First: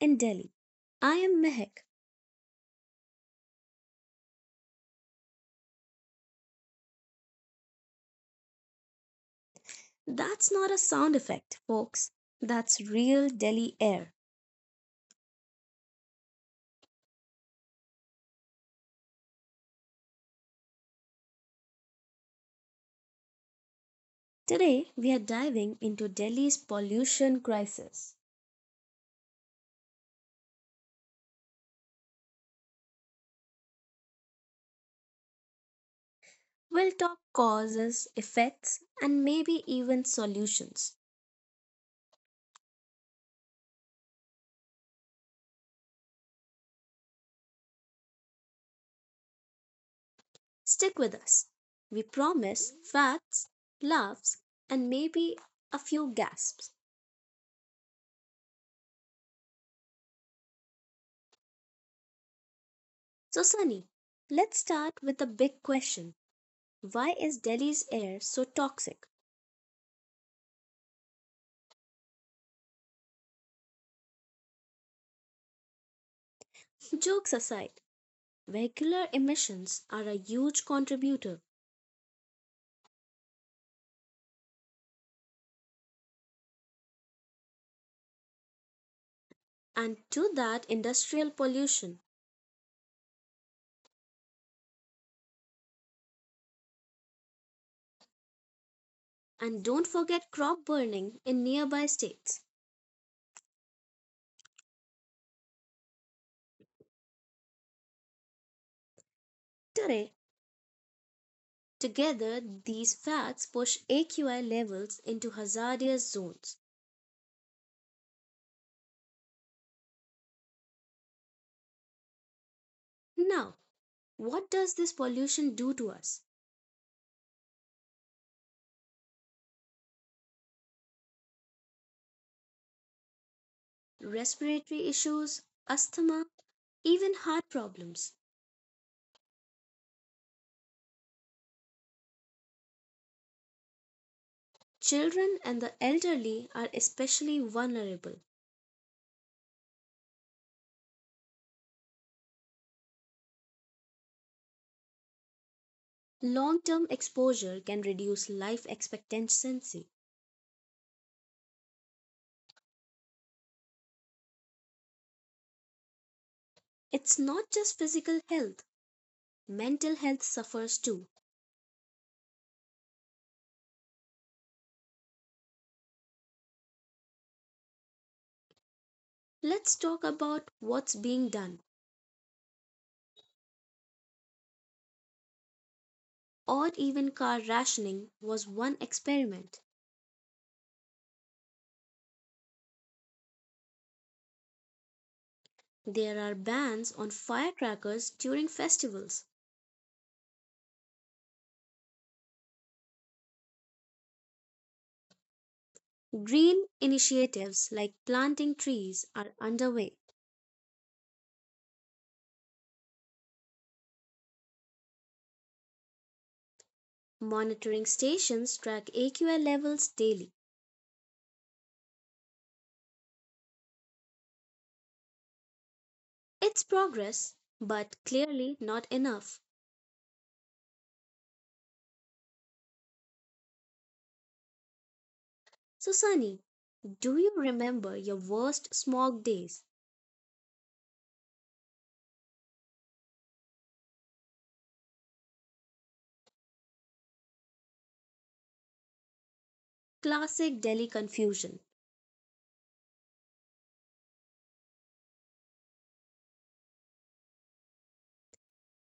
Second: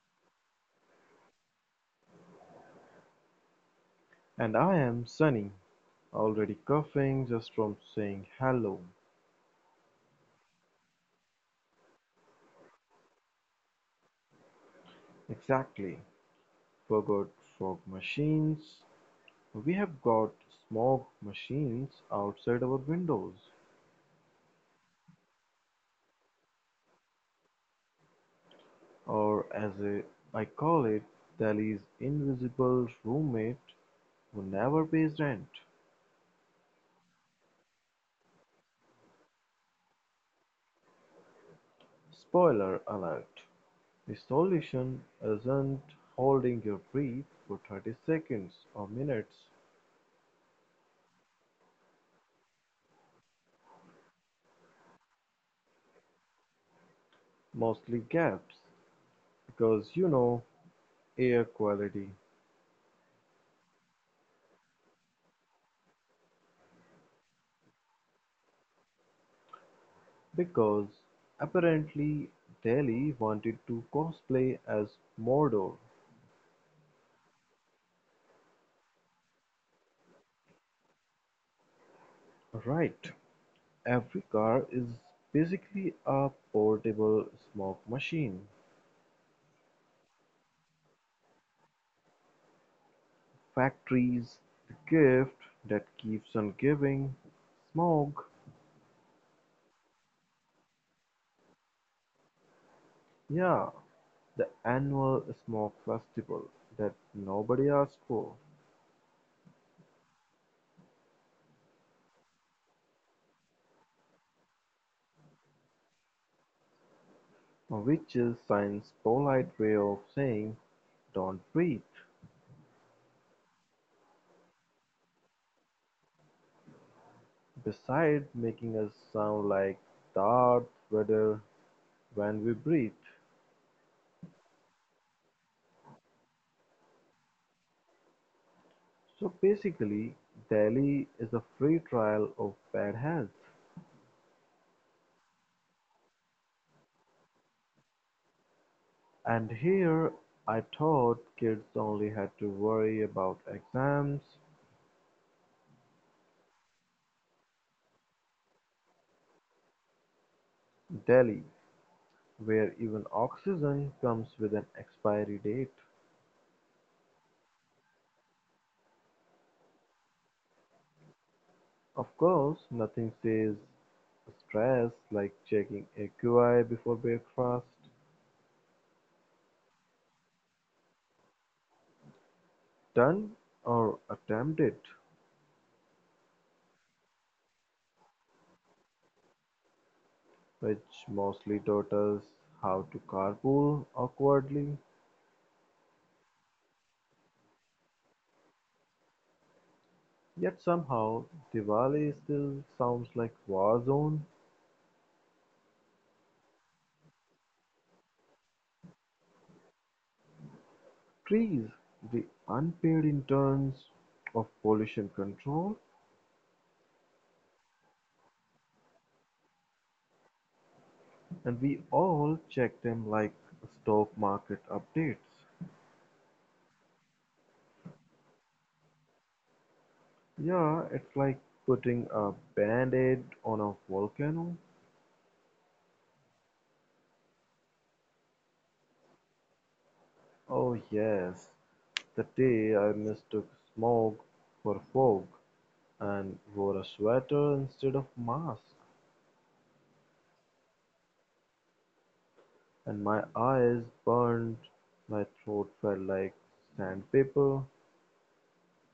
in Delhi. I am Mehak. And I am Sunny, already coughing just from saying hello. That's not a sound effect, folks. That's real Delhi air. Exactly. Forgot fog machines. We have got smog machines outside our windows, Today, we are diving into Delhi's pollution crisis. or I call it, Delhi's invisible roommate who never pays rent. We'll talk causes, effects, and maybe even solutions. Spoiler alert. The solution isn't holding your breath for 30 seconds or minutes, Stick with us. We promise facts, laughs, and maybe a few gasps. mostly gaps, because you know air quality. So, Sunny, let's start with the big question. Why is Delhi's air so toxic? Because, apparently, Daly wanted to cosplay as Mordor. Jokes aside, vehicular emissions are a huge contributor, Right, every car is basically a portable smoke machine. and to that industrial pollution, Factories, the gift that keeps on giving. Smoke, and don't forget crop burning in nearby states. yeah, the annual smoke festival that nobody asked for, Today, together these facts push AQI levels into hazardous zones. which is science's polite way of saying don't breathe. Now, what does this pollution do to us? Besides making us sound like Darth Vader when we breathe. Respiratory issues, asthma, even heart problems. So basically, Delhi is a free trial of bad health. Children and the elderly are especially vulnerable. And here I thought kids only had to worry about exams. Long term exposure can reduce life expectancy. Delhi, where even oxygen comes with an expiry date. It's not just physical health, mental health suffers too. Of course, nothing says stress like checking AQI before breakfast. Let's talk about what's being done. Done or attempted. Odd even car rationing was one experiment. Which mostly taught us how to carpool awkwardly. There are bans on firecrackers during festivals. Yet somehow, Diwali still sounds like war zone. Green initiatives like planting trees are underway. Trees, the unpaid interns of pollution control, Monitoring stations track AQI levels daily. and we all check them like stock market updates. It's progress, but clearly not enough. Yeah, it's like putting a band-aid on a volcano. So, Sunny, do you remember your worst smog days? Oh yes, the day I mistook smoke for fog, and wore a sweater instead of mask, Classic Delhi confusion. and my eyes burned, my throat felt like sandpaper.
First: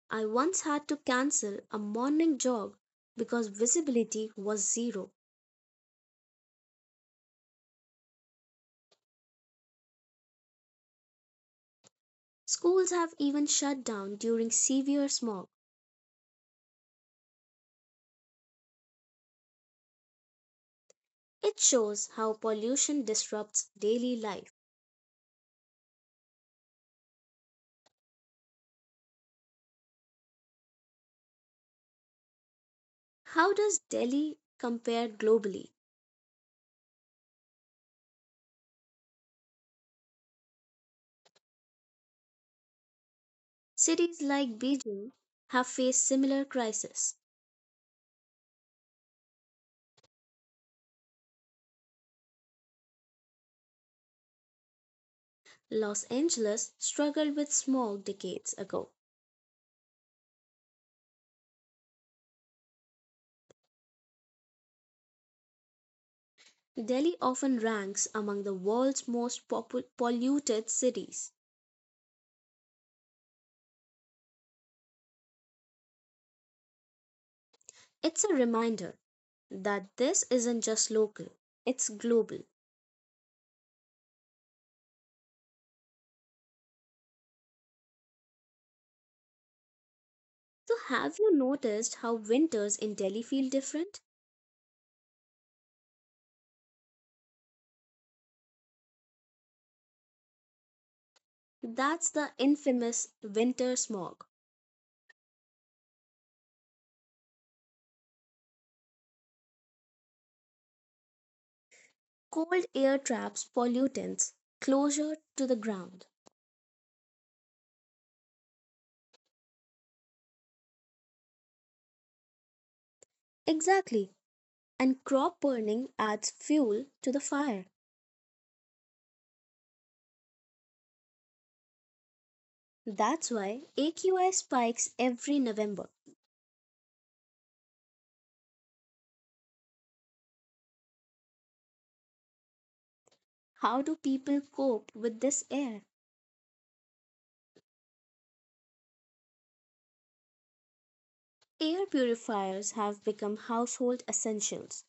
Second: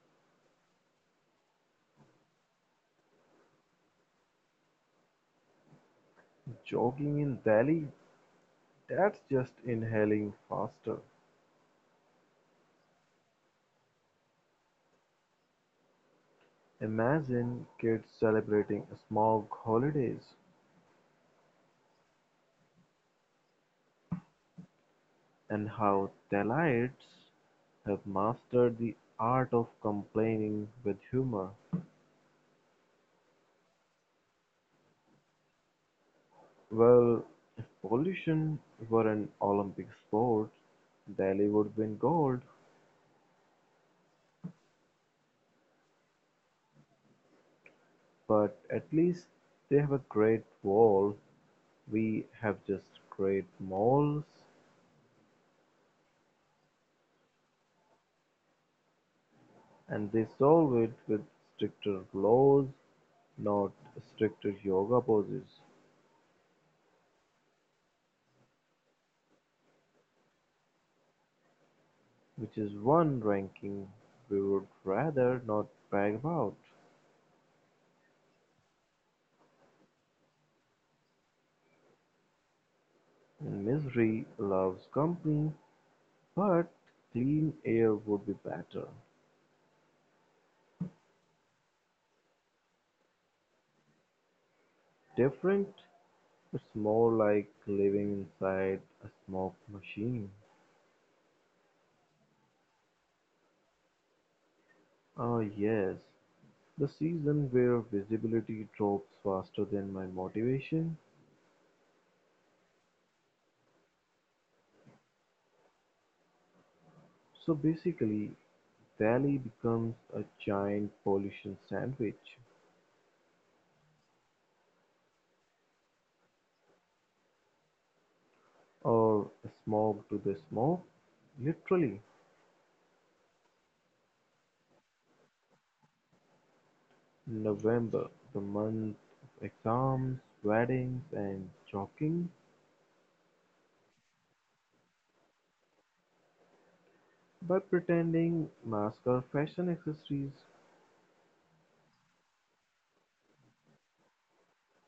I once had to cancel a morning jog because visibility was zero. Jogging in Delhi, that's just inhaling faster. Schools have even shut down during severe smog. Imagine kids celebrating smog holidays, It shows how pollution disrupts daily life. and how Delhiites have mastered the art of complaining with humor. How does Delhi compare globally? Well, if pollution were an Olympic sport, Delhi would win gold. Cities like Beijing have faced similar crises. But at least they have a Great Wall, we have just great malls, Los Angeles struggled with smog decades ago. and they solve it with stricter laws, not stricter yoga poses, Delhi often ranks among the world's most polluted cities. which is one ranking we would rather not brag about. It's a reminder that this isn't just local, it's global. And misery loves company, but clean air would be better. So, have you noticed how winters in Delhi feel different? Different, it's more like living inside a smoke machine. That's the infamous winter smog. Oh, yes, the season where visibility drops faster than my motivation. Cold air traps pollutants closer to the ground. So basically Delhi becomes a giant pollution sandwich, Exactly. And crop burning adds fuel to the fire. or smog to the smoke. Literally, That's why AQI spikes every November. November, the month of exams, weddings, and jogging. How do people cope with this air? By pretending masks are fashion accessories, Air purifiers have become household essentials.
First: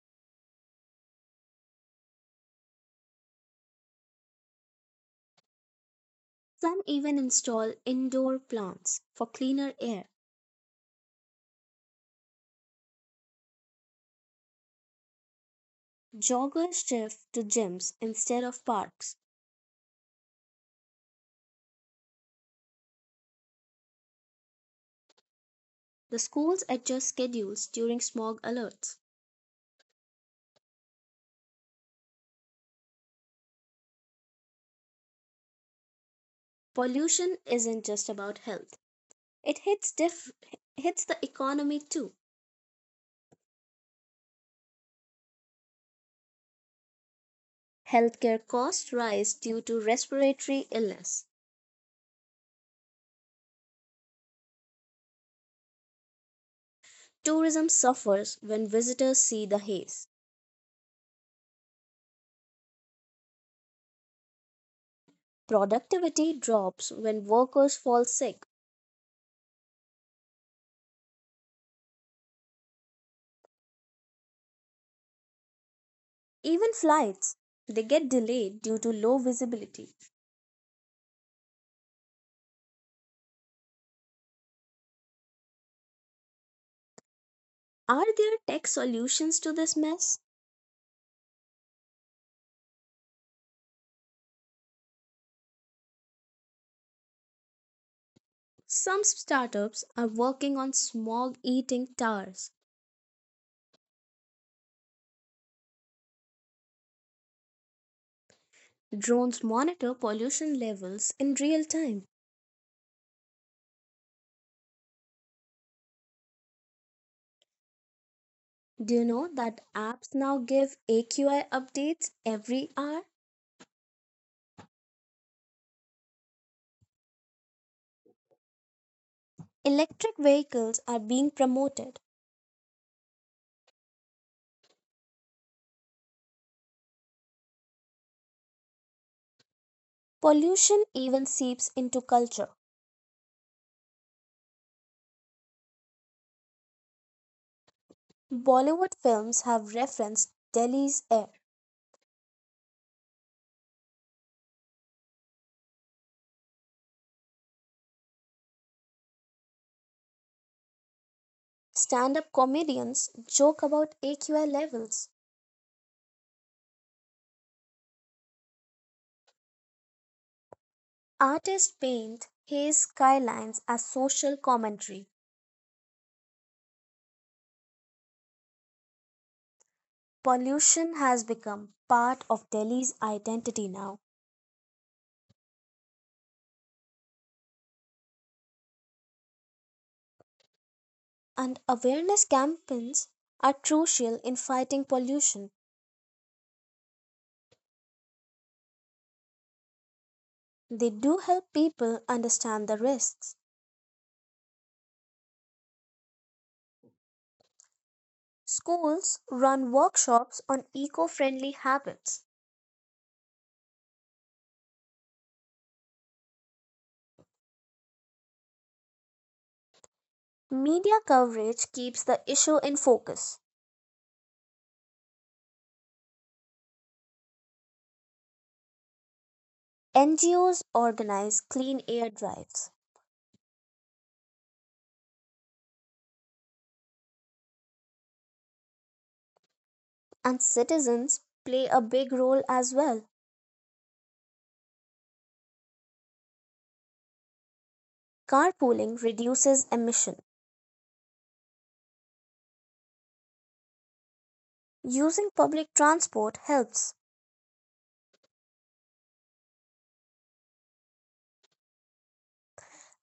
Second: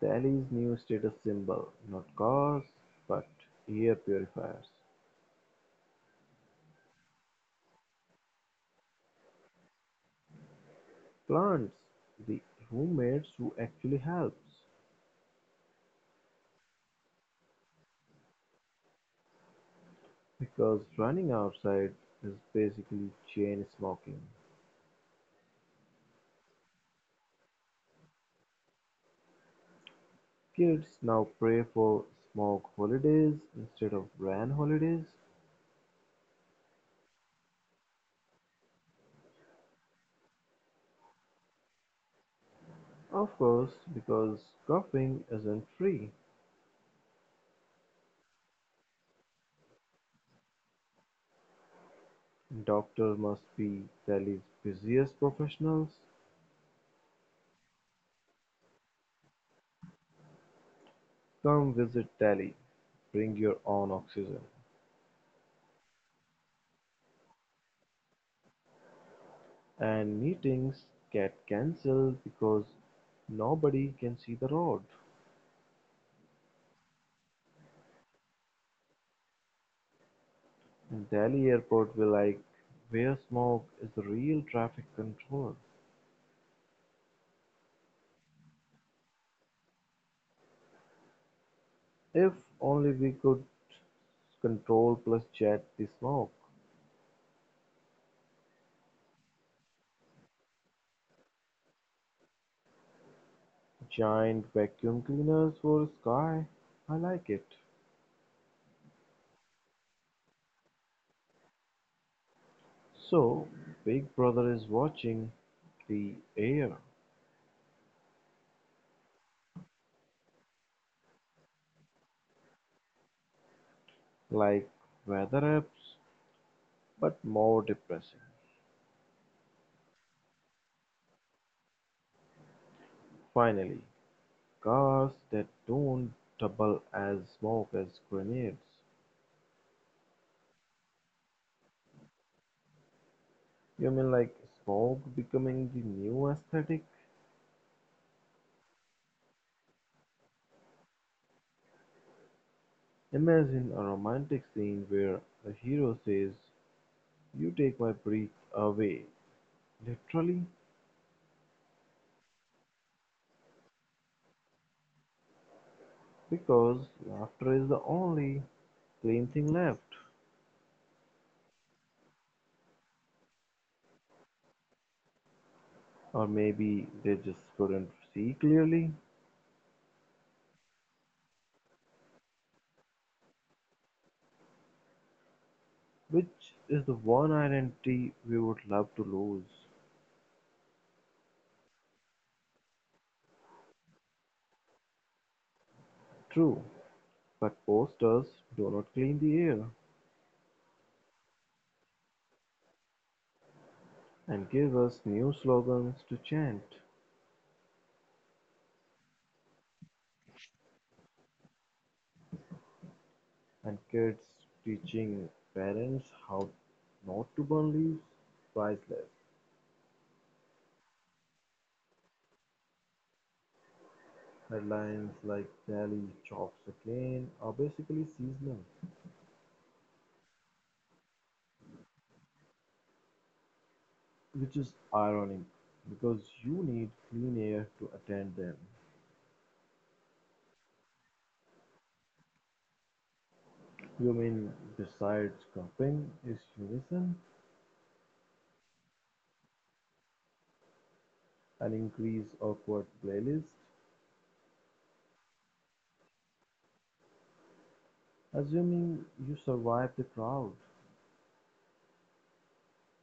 Delhi's new status symbol, not cars, but air purifiers. Some even install indoor plants for cleaner air. Plants, the roommates who actually helps, Joggers shift to gyms instead of parks. because running outside is basically chain smoking. The schools adjust schedules during smog alerts. Kids now pray for smoke holidays instead of rain holidays. Pollution isn't just about health. It hits the economy too. Of course, because coughing isn't free. Healthcare costs rise due to respiratory illness. Doctor must be Delhi's busiest professionals. Tourism suffers when visitors see the haze. Come visit Delhi. Bring your own oxygen. Productivity drops when workers fall sick. And meetings get cancelled because nobody can see the road. Even flights, they get delayed due to low visibility. Delhi airport will like where smoke is the real traffic control. Are there tech solutions to this mess? If only we could control plus jet the smoke. Some startups are working on smog eating towers. Giant vacuum cleaners for sky. I like it. Drones monitor pollution levels in real time. So Big Brother is watching the air, Do you know that apps now give AQI updates every hour? like weather apps but more depressing. Electric vehicles are being promoted. Finally, cars that don't double as smoke as grenades. Pollution even seeps into culture. You mean like smoke becoming the new aesthetic? Bollywood films have referenced Delhi's air. Imagine a romantic scene where the hero says, you take my breath away. Literally, Stand up comedians joke about AQI levels. because laughter is the only clean thing left. Artists paint haze skylines as social commentary. Or maybe they just couldn't see clearly, Pollution has become part of Delhi's identity now, which is the one identity we would love to lose. and awareness campaigns are crucial in fighting pollution. True, but posters do not clean the air, They do help people understand the risks. and give us new slogans to chant. Schools run workshops on eco friendly habits. And kids teaching parents how not to burn leaves, priceless. Media coverage keeps the issue in focus. Headlines like daily chops again are basically seasonal, NGOs organize clean air drives, which is ironic because you need clean air to attend them. and citizens play a big role as well. You mean besides camping is unison, Carpooling reduces emission. an increase awkward playlist, Using public transport helps. assuming you survive the crowd.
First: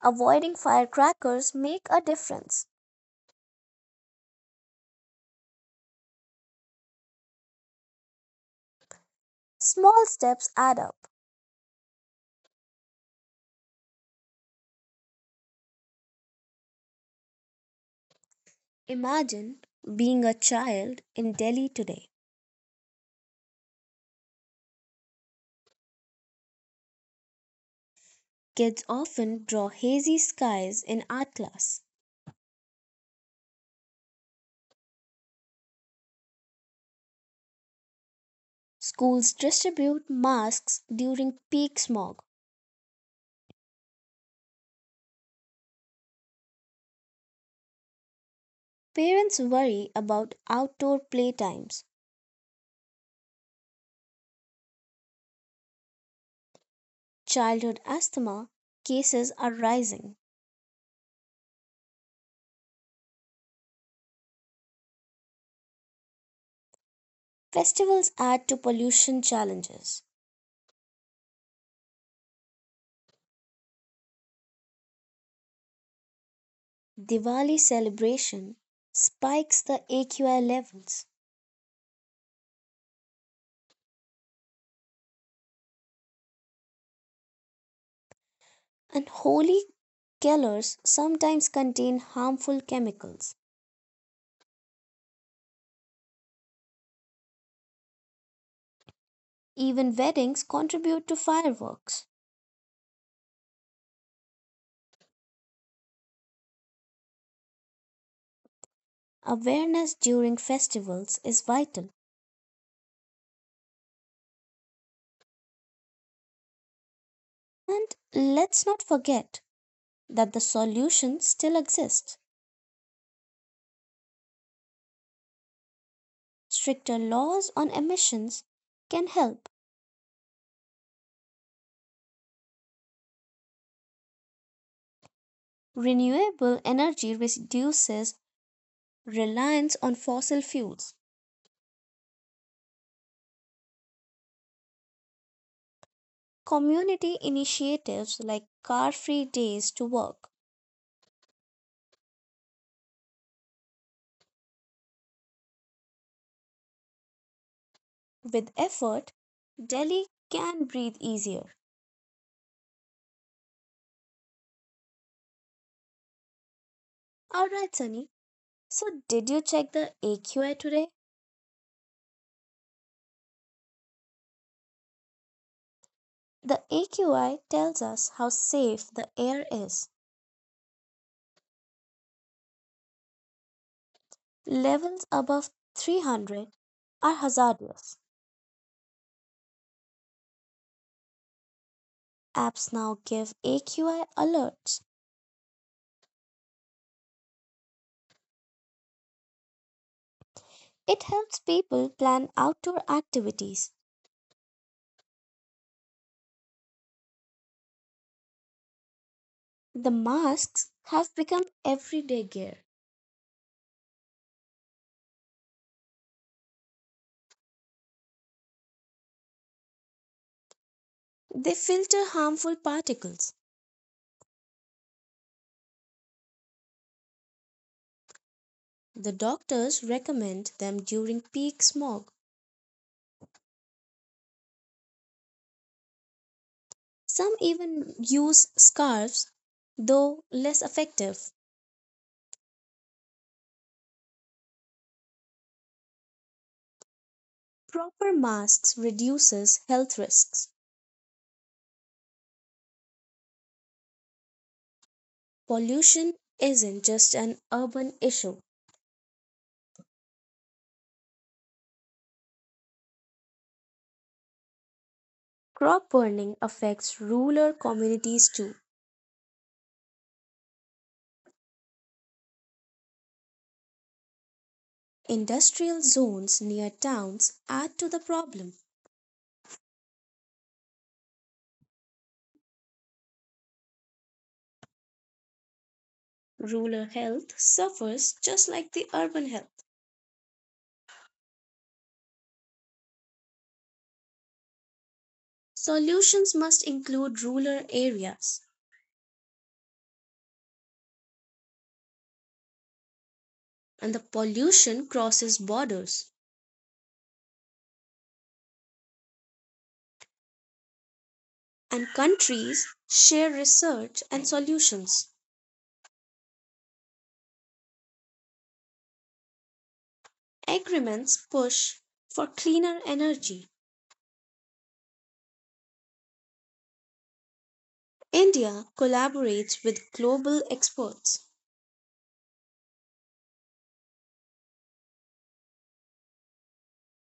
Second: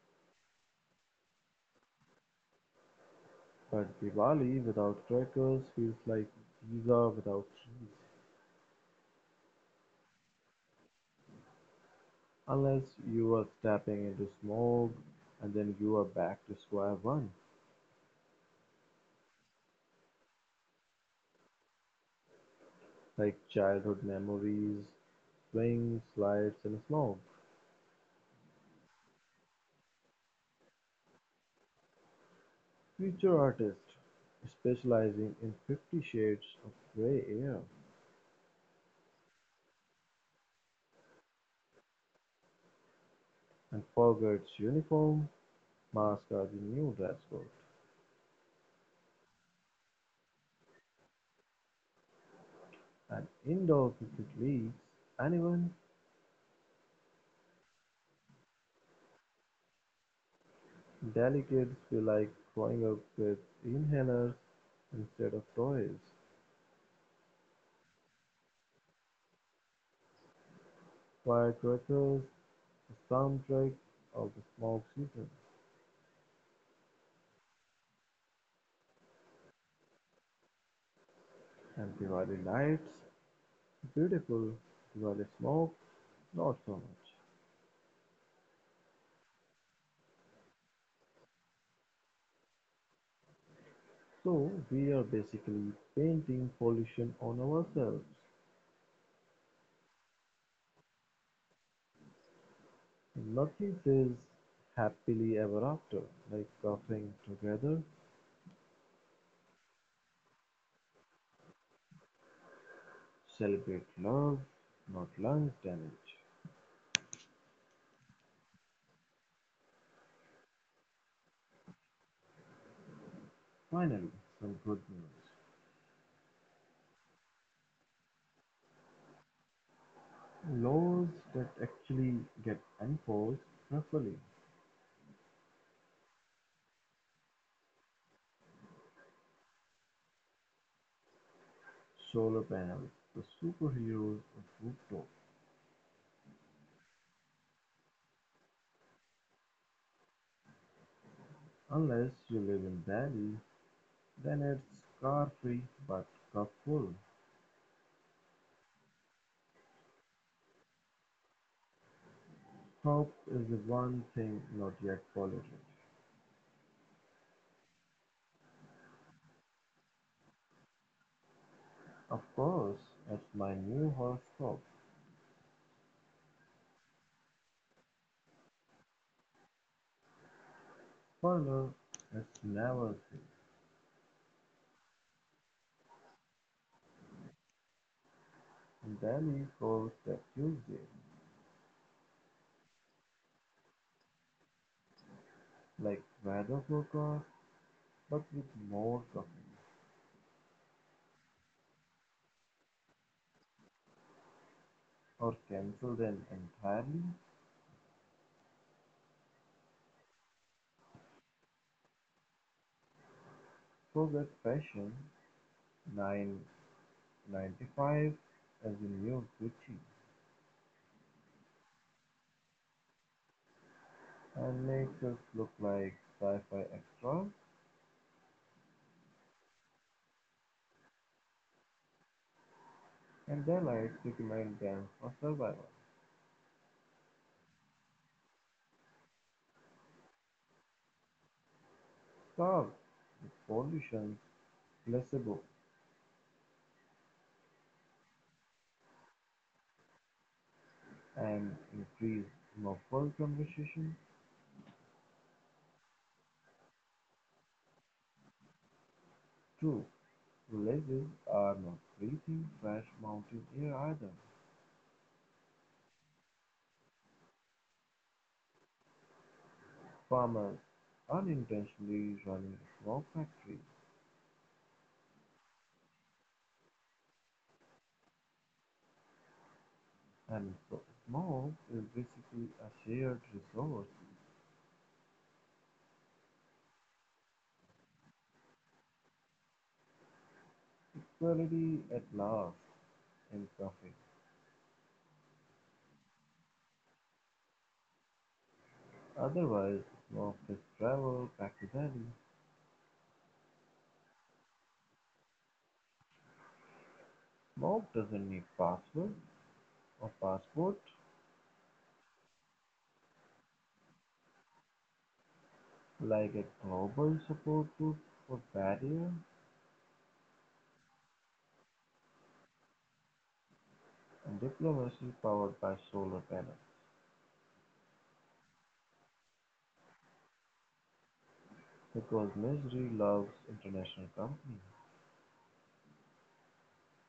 Avoiding firecrackers make a difference. But diwali without crackers feels like pizza without cheese. Small steps add up. Unless you are tapping into smoke, and then you are back to square one, Imagine being a child in Delhi today. like childhood memories, swings, slides, and smoke. Kids often draw hazy skies in art class. Future artists specializing in Fifty Shades of Grey Air. Schools distribute masks during peak smog. And Foggart's uniform, masks are the new dress code. Parents worry about outdoor playtimes. And indoor cricket leagues, anyone? Childhood asthma cases are rising. Delhi kids feel like growing up with inhalers instead of toys. Festivals add to pollution challenges. Firecrackers, the soundtrack of the smoke season. Diwali celebration spikes the AQI levels, And Diwali nights beautiful, Diwali smoke not so much. and holy colors sometimes contain harmful chemicals. So we are basically painting pollution on ourselves. Even weddings contribute to fireworks. Nothing says happily ever after like coughing together, Awareness during festivals is vital. celebrate love, not lungs damage. And let's not forget that the solution still exists. Finally, some good news. Stricter laws on emissions can help. Laws that actually get enforced properly. Renewable energy reduces reliance on fossil fuels. Solar panels, the superheroes of rooftop. Community initiatives like car free days to work. Unless you live in Delhi, then it's car-free but cup-full. With effort, Delhi can breathe easier. Hope is the one thing not yet polluted. Alright, Sunny. So, did you check the AQI today? Of course, it's my new horoscope. The AQI tells us how safe the air is. Further, it's never free. Levels above 300 are hazardous. Delhi forecast Tuesday, Apps now give AQI alerts. like weather forecast but with more coffee. It helps people plan outdoor activities. Or cancel them entirely. The masks have become everyday gear. Forget fashion. 995 as the new Gucci. They filter harmful particles. And makes us look like sci-fi extras, The doctors recommend them during peak smog. and delights recommend them for survival. Some even use scarves, though less effective. Starved with politicians, placebo, Proper masks reduces health risks. and increased muffled conversation. Pollution isn't just an urban issue. True, villages are not breathing fresh mountain air either. Crop burning affects rural communities too. Farmers unintentionally running a smoke factory, Industrial zones near towns add to the problem. and so smoke is basically a shared resource. Rural health suffers just like the urban health. Equality at last in profit. Solutions must include rural areas, Otherwise, Mob just travels back to Delhi. and the pollution crosses borders, Mob doesn't need password or passport. and countries share research and solutions. Like a global support group for barrier, Agreements push for cleaner energy. and diplomacy powered by solar panels. India collaborates with global experts. Because misery loves international company.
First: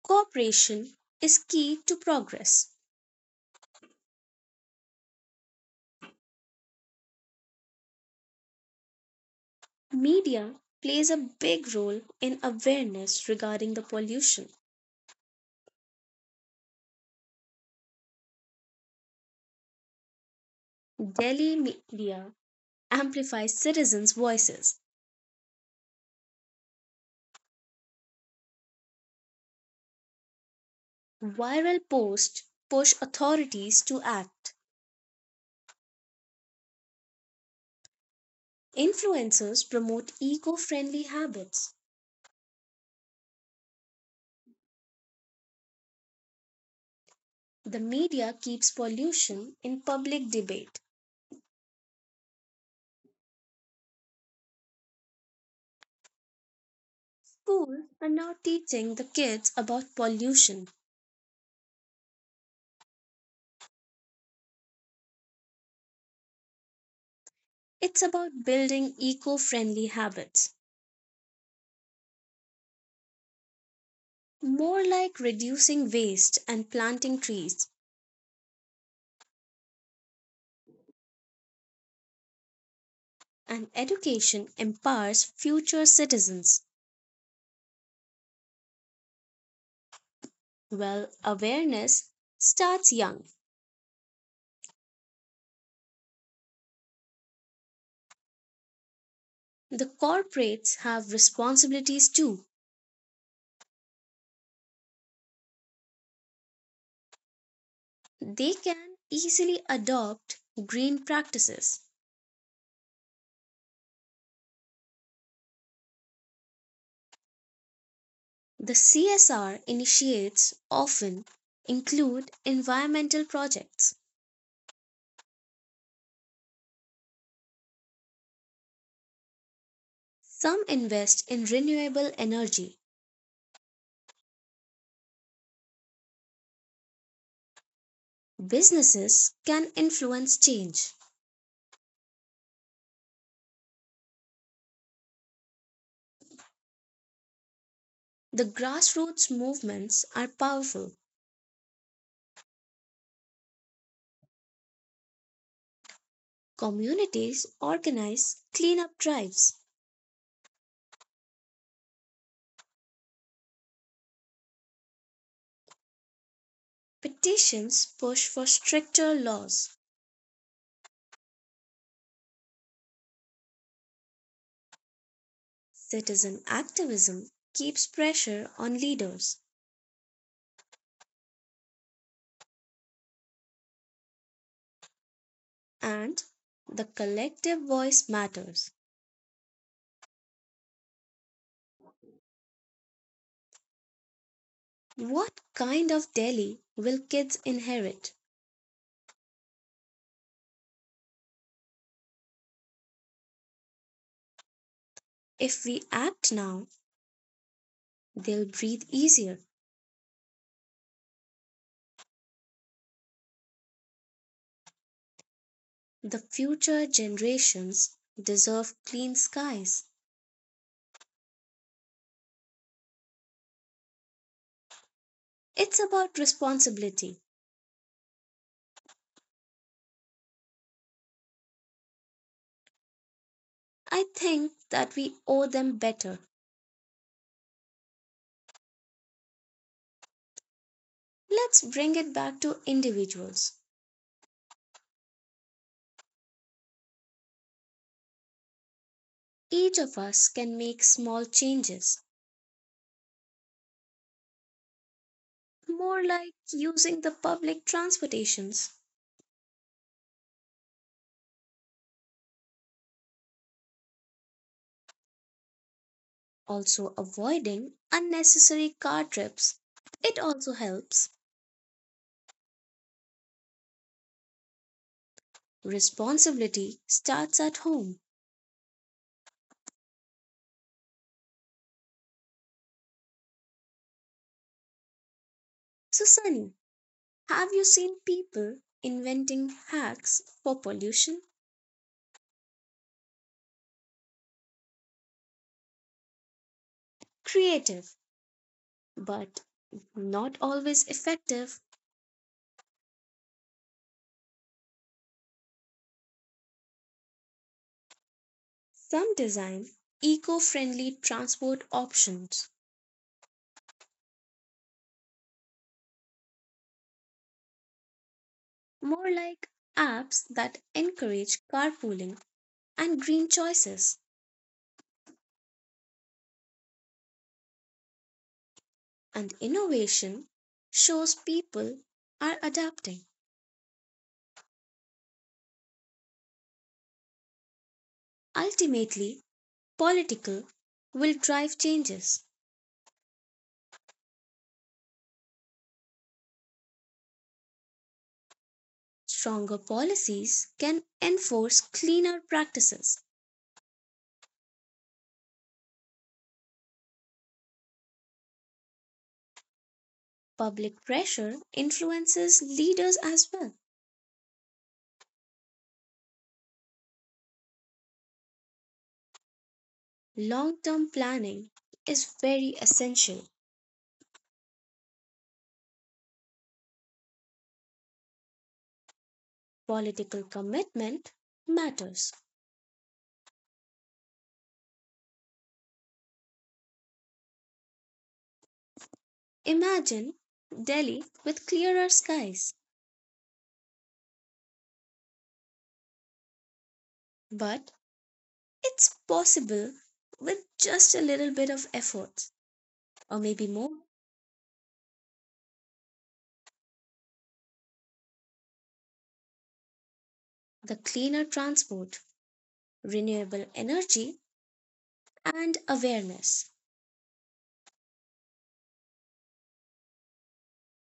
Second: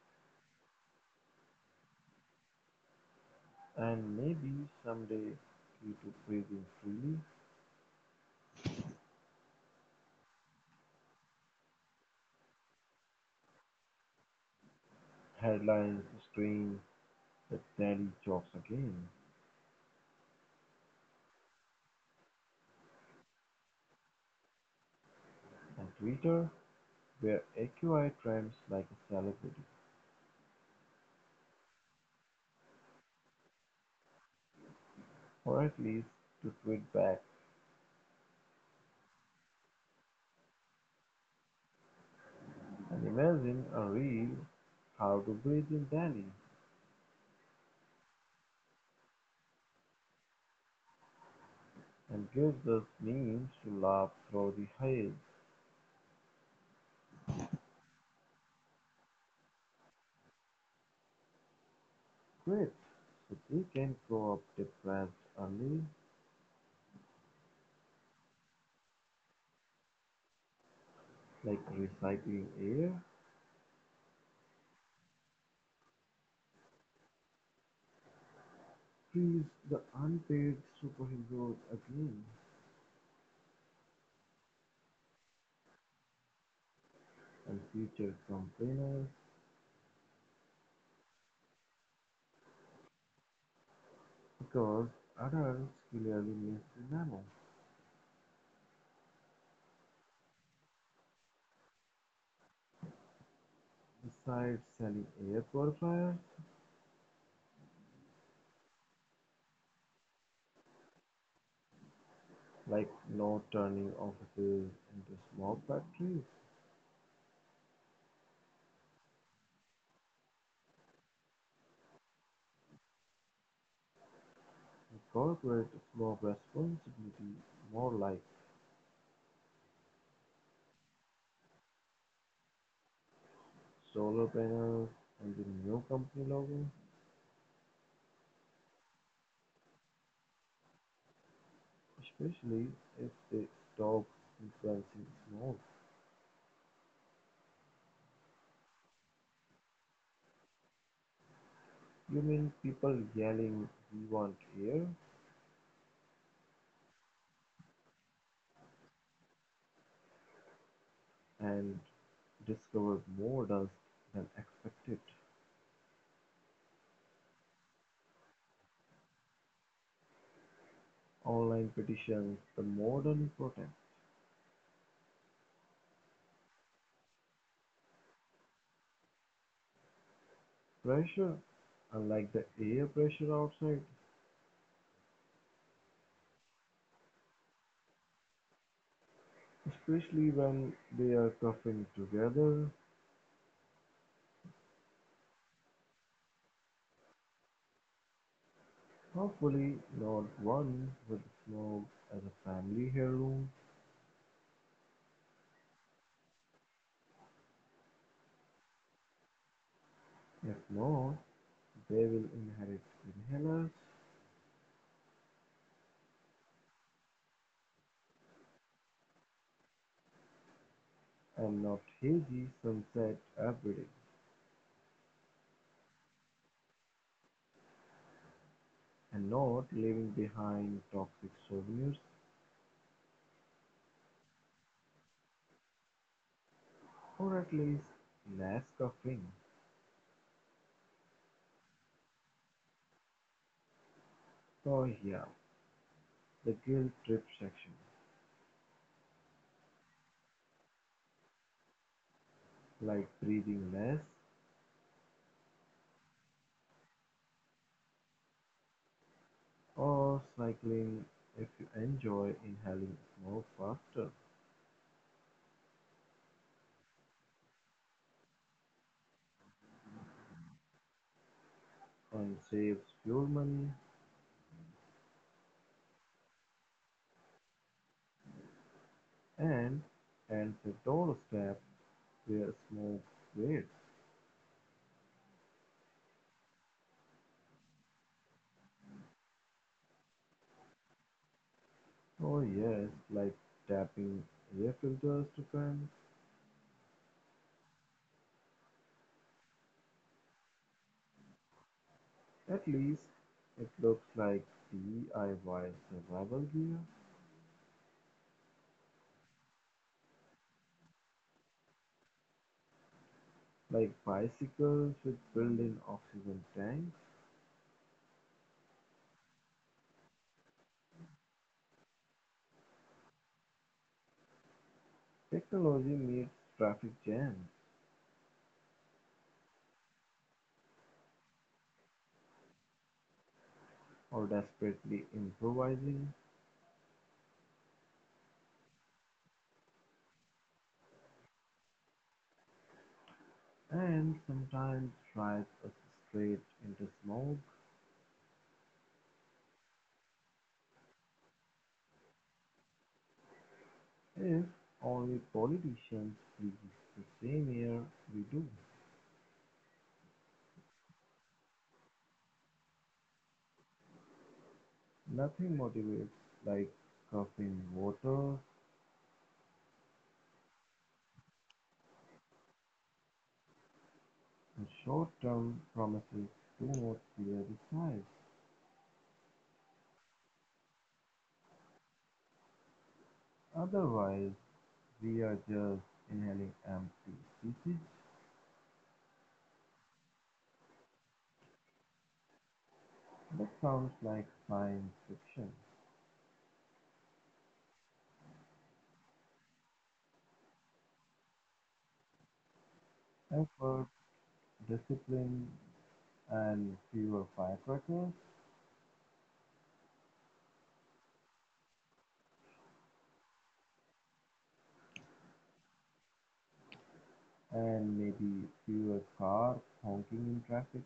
Cooperation is key to progress. And maybe someday key to breathing freely. Media plays a big role in awareness regarding the pollution. Headlines scream that Delhi jokes again. Delhi media amplifies citizens' voices. And Twitter where AQI trends like a celebrity. Viral posts push authorities to act. Or at least to tweet back. Influencers promote eco friendly habits. And imagine a reel, how to breathe in Delhi, The media keeps pollution in public debate. and gives us means to laugh through the hail. Schools are now teaching the kids about pollution. Quit, so they can grow up depressed early. It's about building eco friendly habits, Like recycling air. more like reducing waste and planting trees. Freeze the unpaid superheroes again, And education empowers future citizens. and future complainers, Well, awareness starts young. because adults clearly miss the memo. The corporates have responsibilities too. Besides selling air purifiers, They can easily adopt green practices. like no turning offices into smoke factories. The CSR initiates often include environmental projects. Incorporate more responsibility, more like Some invest in renewable energy. solar panels and the new company logo, Businesses can influence change. especially if they stop influencing smoke. The grassroots movements are powerful. You mean people yelling, we want air, Communities organize cleanup drives. and discover more dust than expected. Petitions push for stricter laws. Online petitions, the modern protest. Citizen activism keeps pressure on leaders, Pressure, unlike the air pressure outside, and the collective voice matters. especially when they are coughing together. What kind of Delhi will kids inherit? Hopefully not one with smoke as a family heirloom. If we act now, they'll breathe easier. If not, they will inherit inhalers, The future generations deserve clean skies. and not hazy sunset abreading, It's about responsibility. and not leaving behind toxic souvenirs, I think that we owe them better. or at least less coughing. Let's bring it back to individuals. So yeah, the guilt trip section, Each of us can make small changes, like breathing less, more like using the public transportations, or cycling if you enjoy inhaling smoke faster, also avoiding unnecessary car trips. It also helps. and saves fuel money. Responsibility starts at home. And at the doorstep where smoke waits. So, Sunny, have you seen people inventing hacks for pollution? Oh yes, like tapping air filters to vent. Creative, but not always effective. At least it looks like DIY survival gear, Some design eco friendly transport options, like bicycles with built-in oxygen tanks. more like apps that encourage carpooling and green choices. Technology meets traffic jams, And innovation shows people are adapting. or desperately improvising, Ultimately, political will drive changes. and sometimes drives us straight into smoke. Stronger policies can enforce cleaner practices. If only politicians breathe the same air we do. Public pressure influences leaders as well. Nothing motivates like coughing water, Long term planning is very essential. and short-term promises do not clear the skies. Political commitment matters. Otherwise, we are just inhaling empty speeches. Imagine Delhi with clearer skies, That sounds like science fiction. but it's possible with just a little bit of effort, or maybe more. Effort, discipline, and fewer firecrackers, The cleaner transport, renewable energy, and awareness. and maybe fewer cars honking in traffic,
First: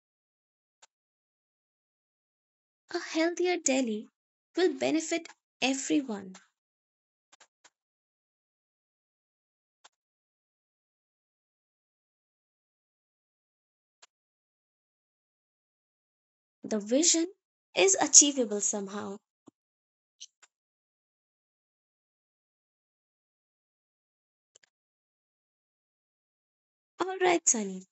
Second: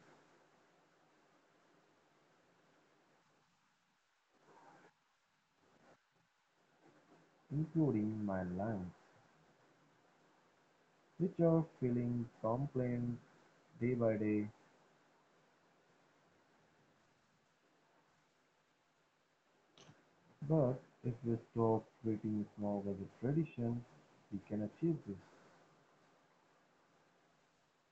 A healthier Delhi will benefit everyone. including my lungs, which are feeling complaints day by day. The vision is achievable somehow. But if we stop treating smog as a tradition, we can achieve this. All right, Sunny.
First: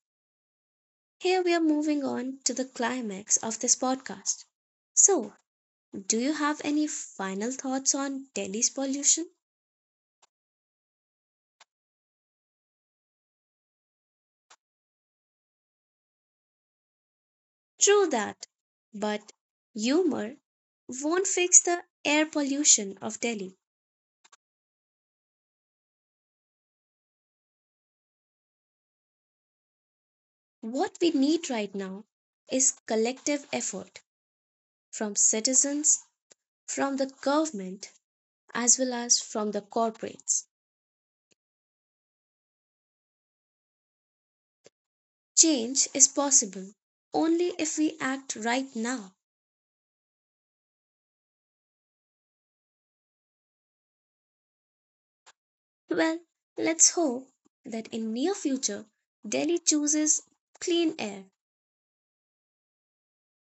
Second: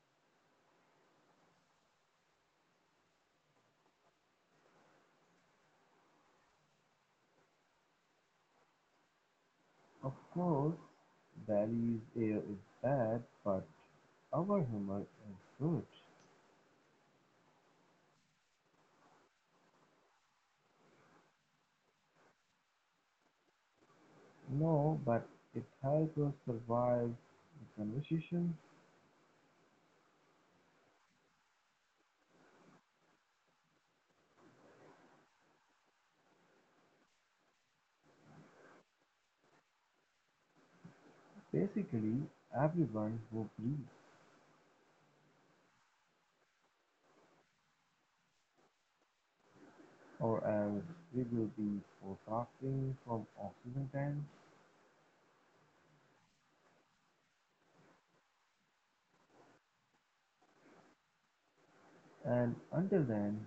Here we are moving on to the climax of this podcast. So, do you have any final thoughts on Delhi's pollution? Of course, Bally's air is bad, but our humor is good. True that. But humor won't fix the air pollution of Delhi. No, but it helps us survive the conversation. What we need right now is collective effort from citizens, from the government, as well as from the corporates. Basically, everyone who breathes, Change is possible only if we act right now. or else we will be forecasting from oxygen tanks. Well, let's hope that in near future Delhi chooses clean air. And until then,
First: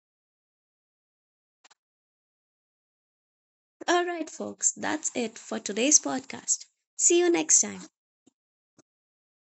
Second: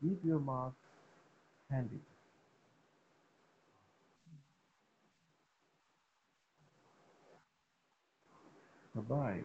keep your mask handy. All right folks, that's it for today's podcast. See you next time. Bye bye.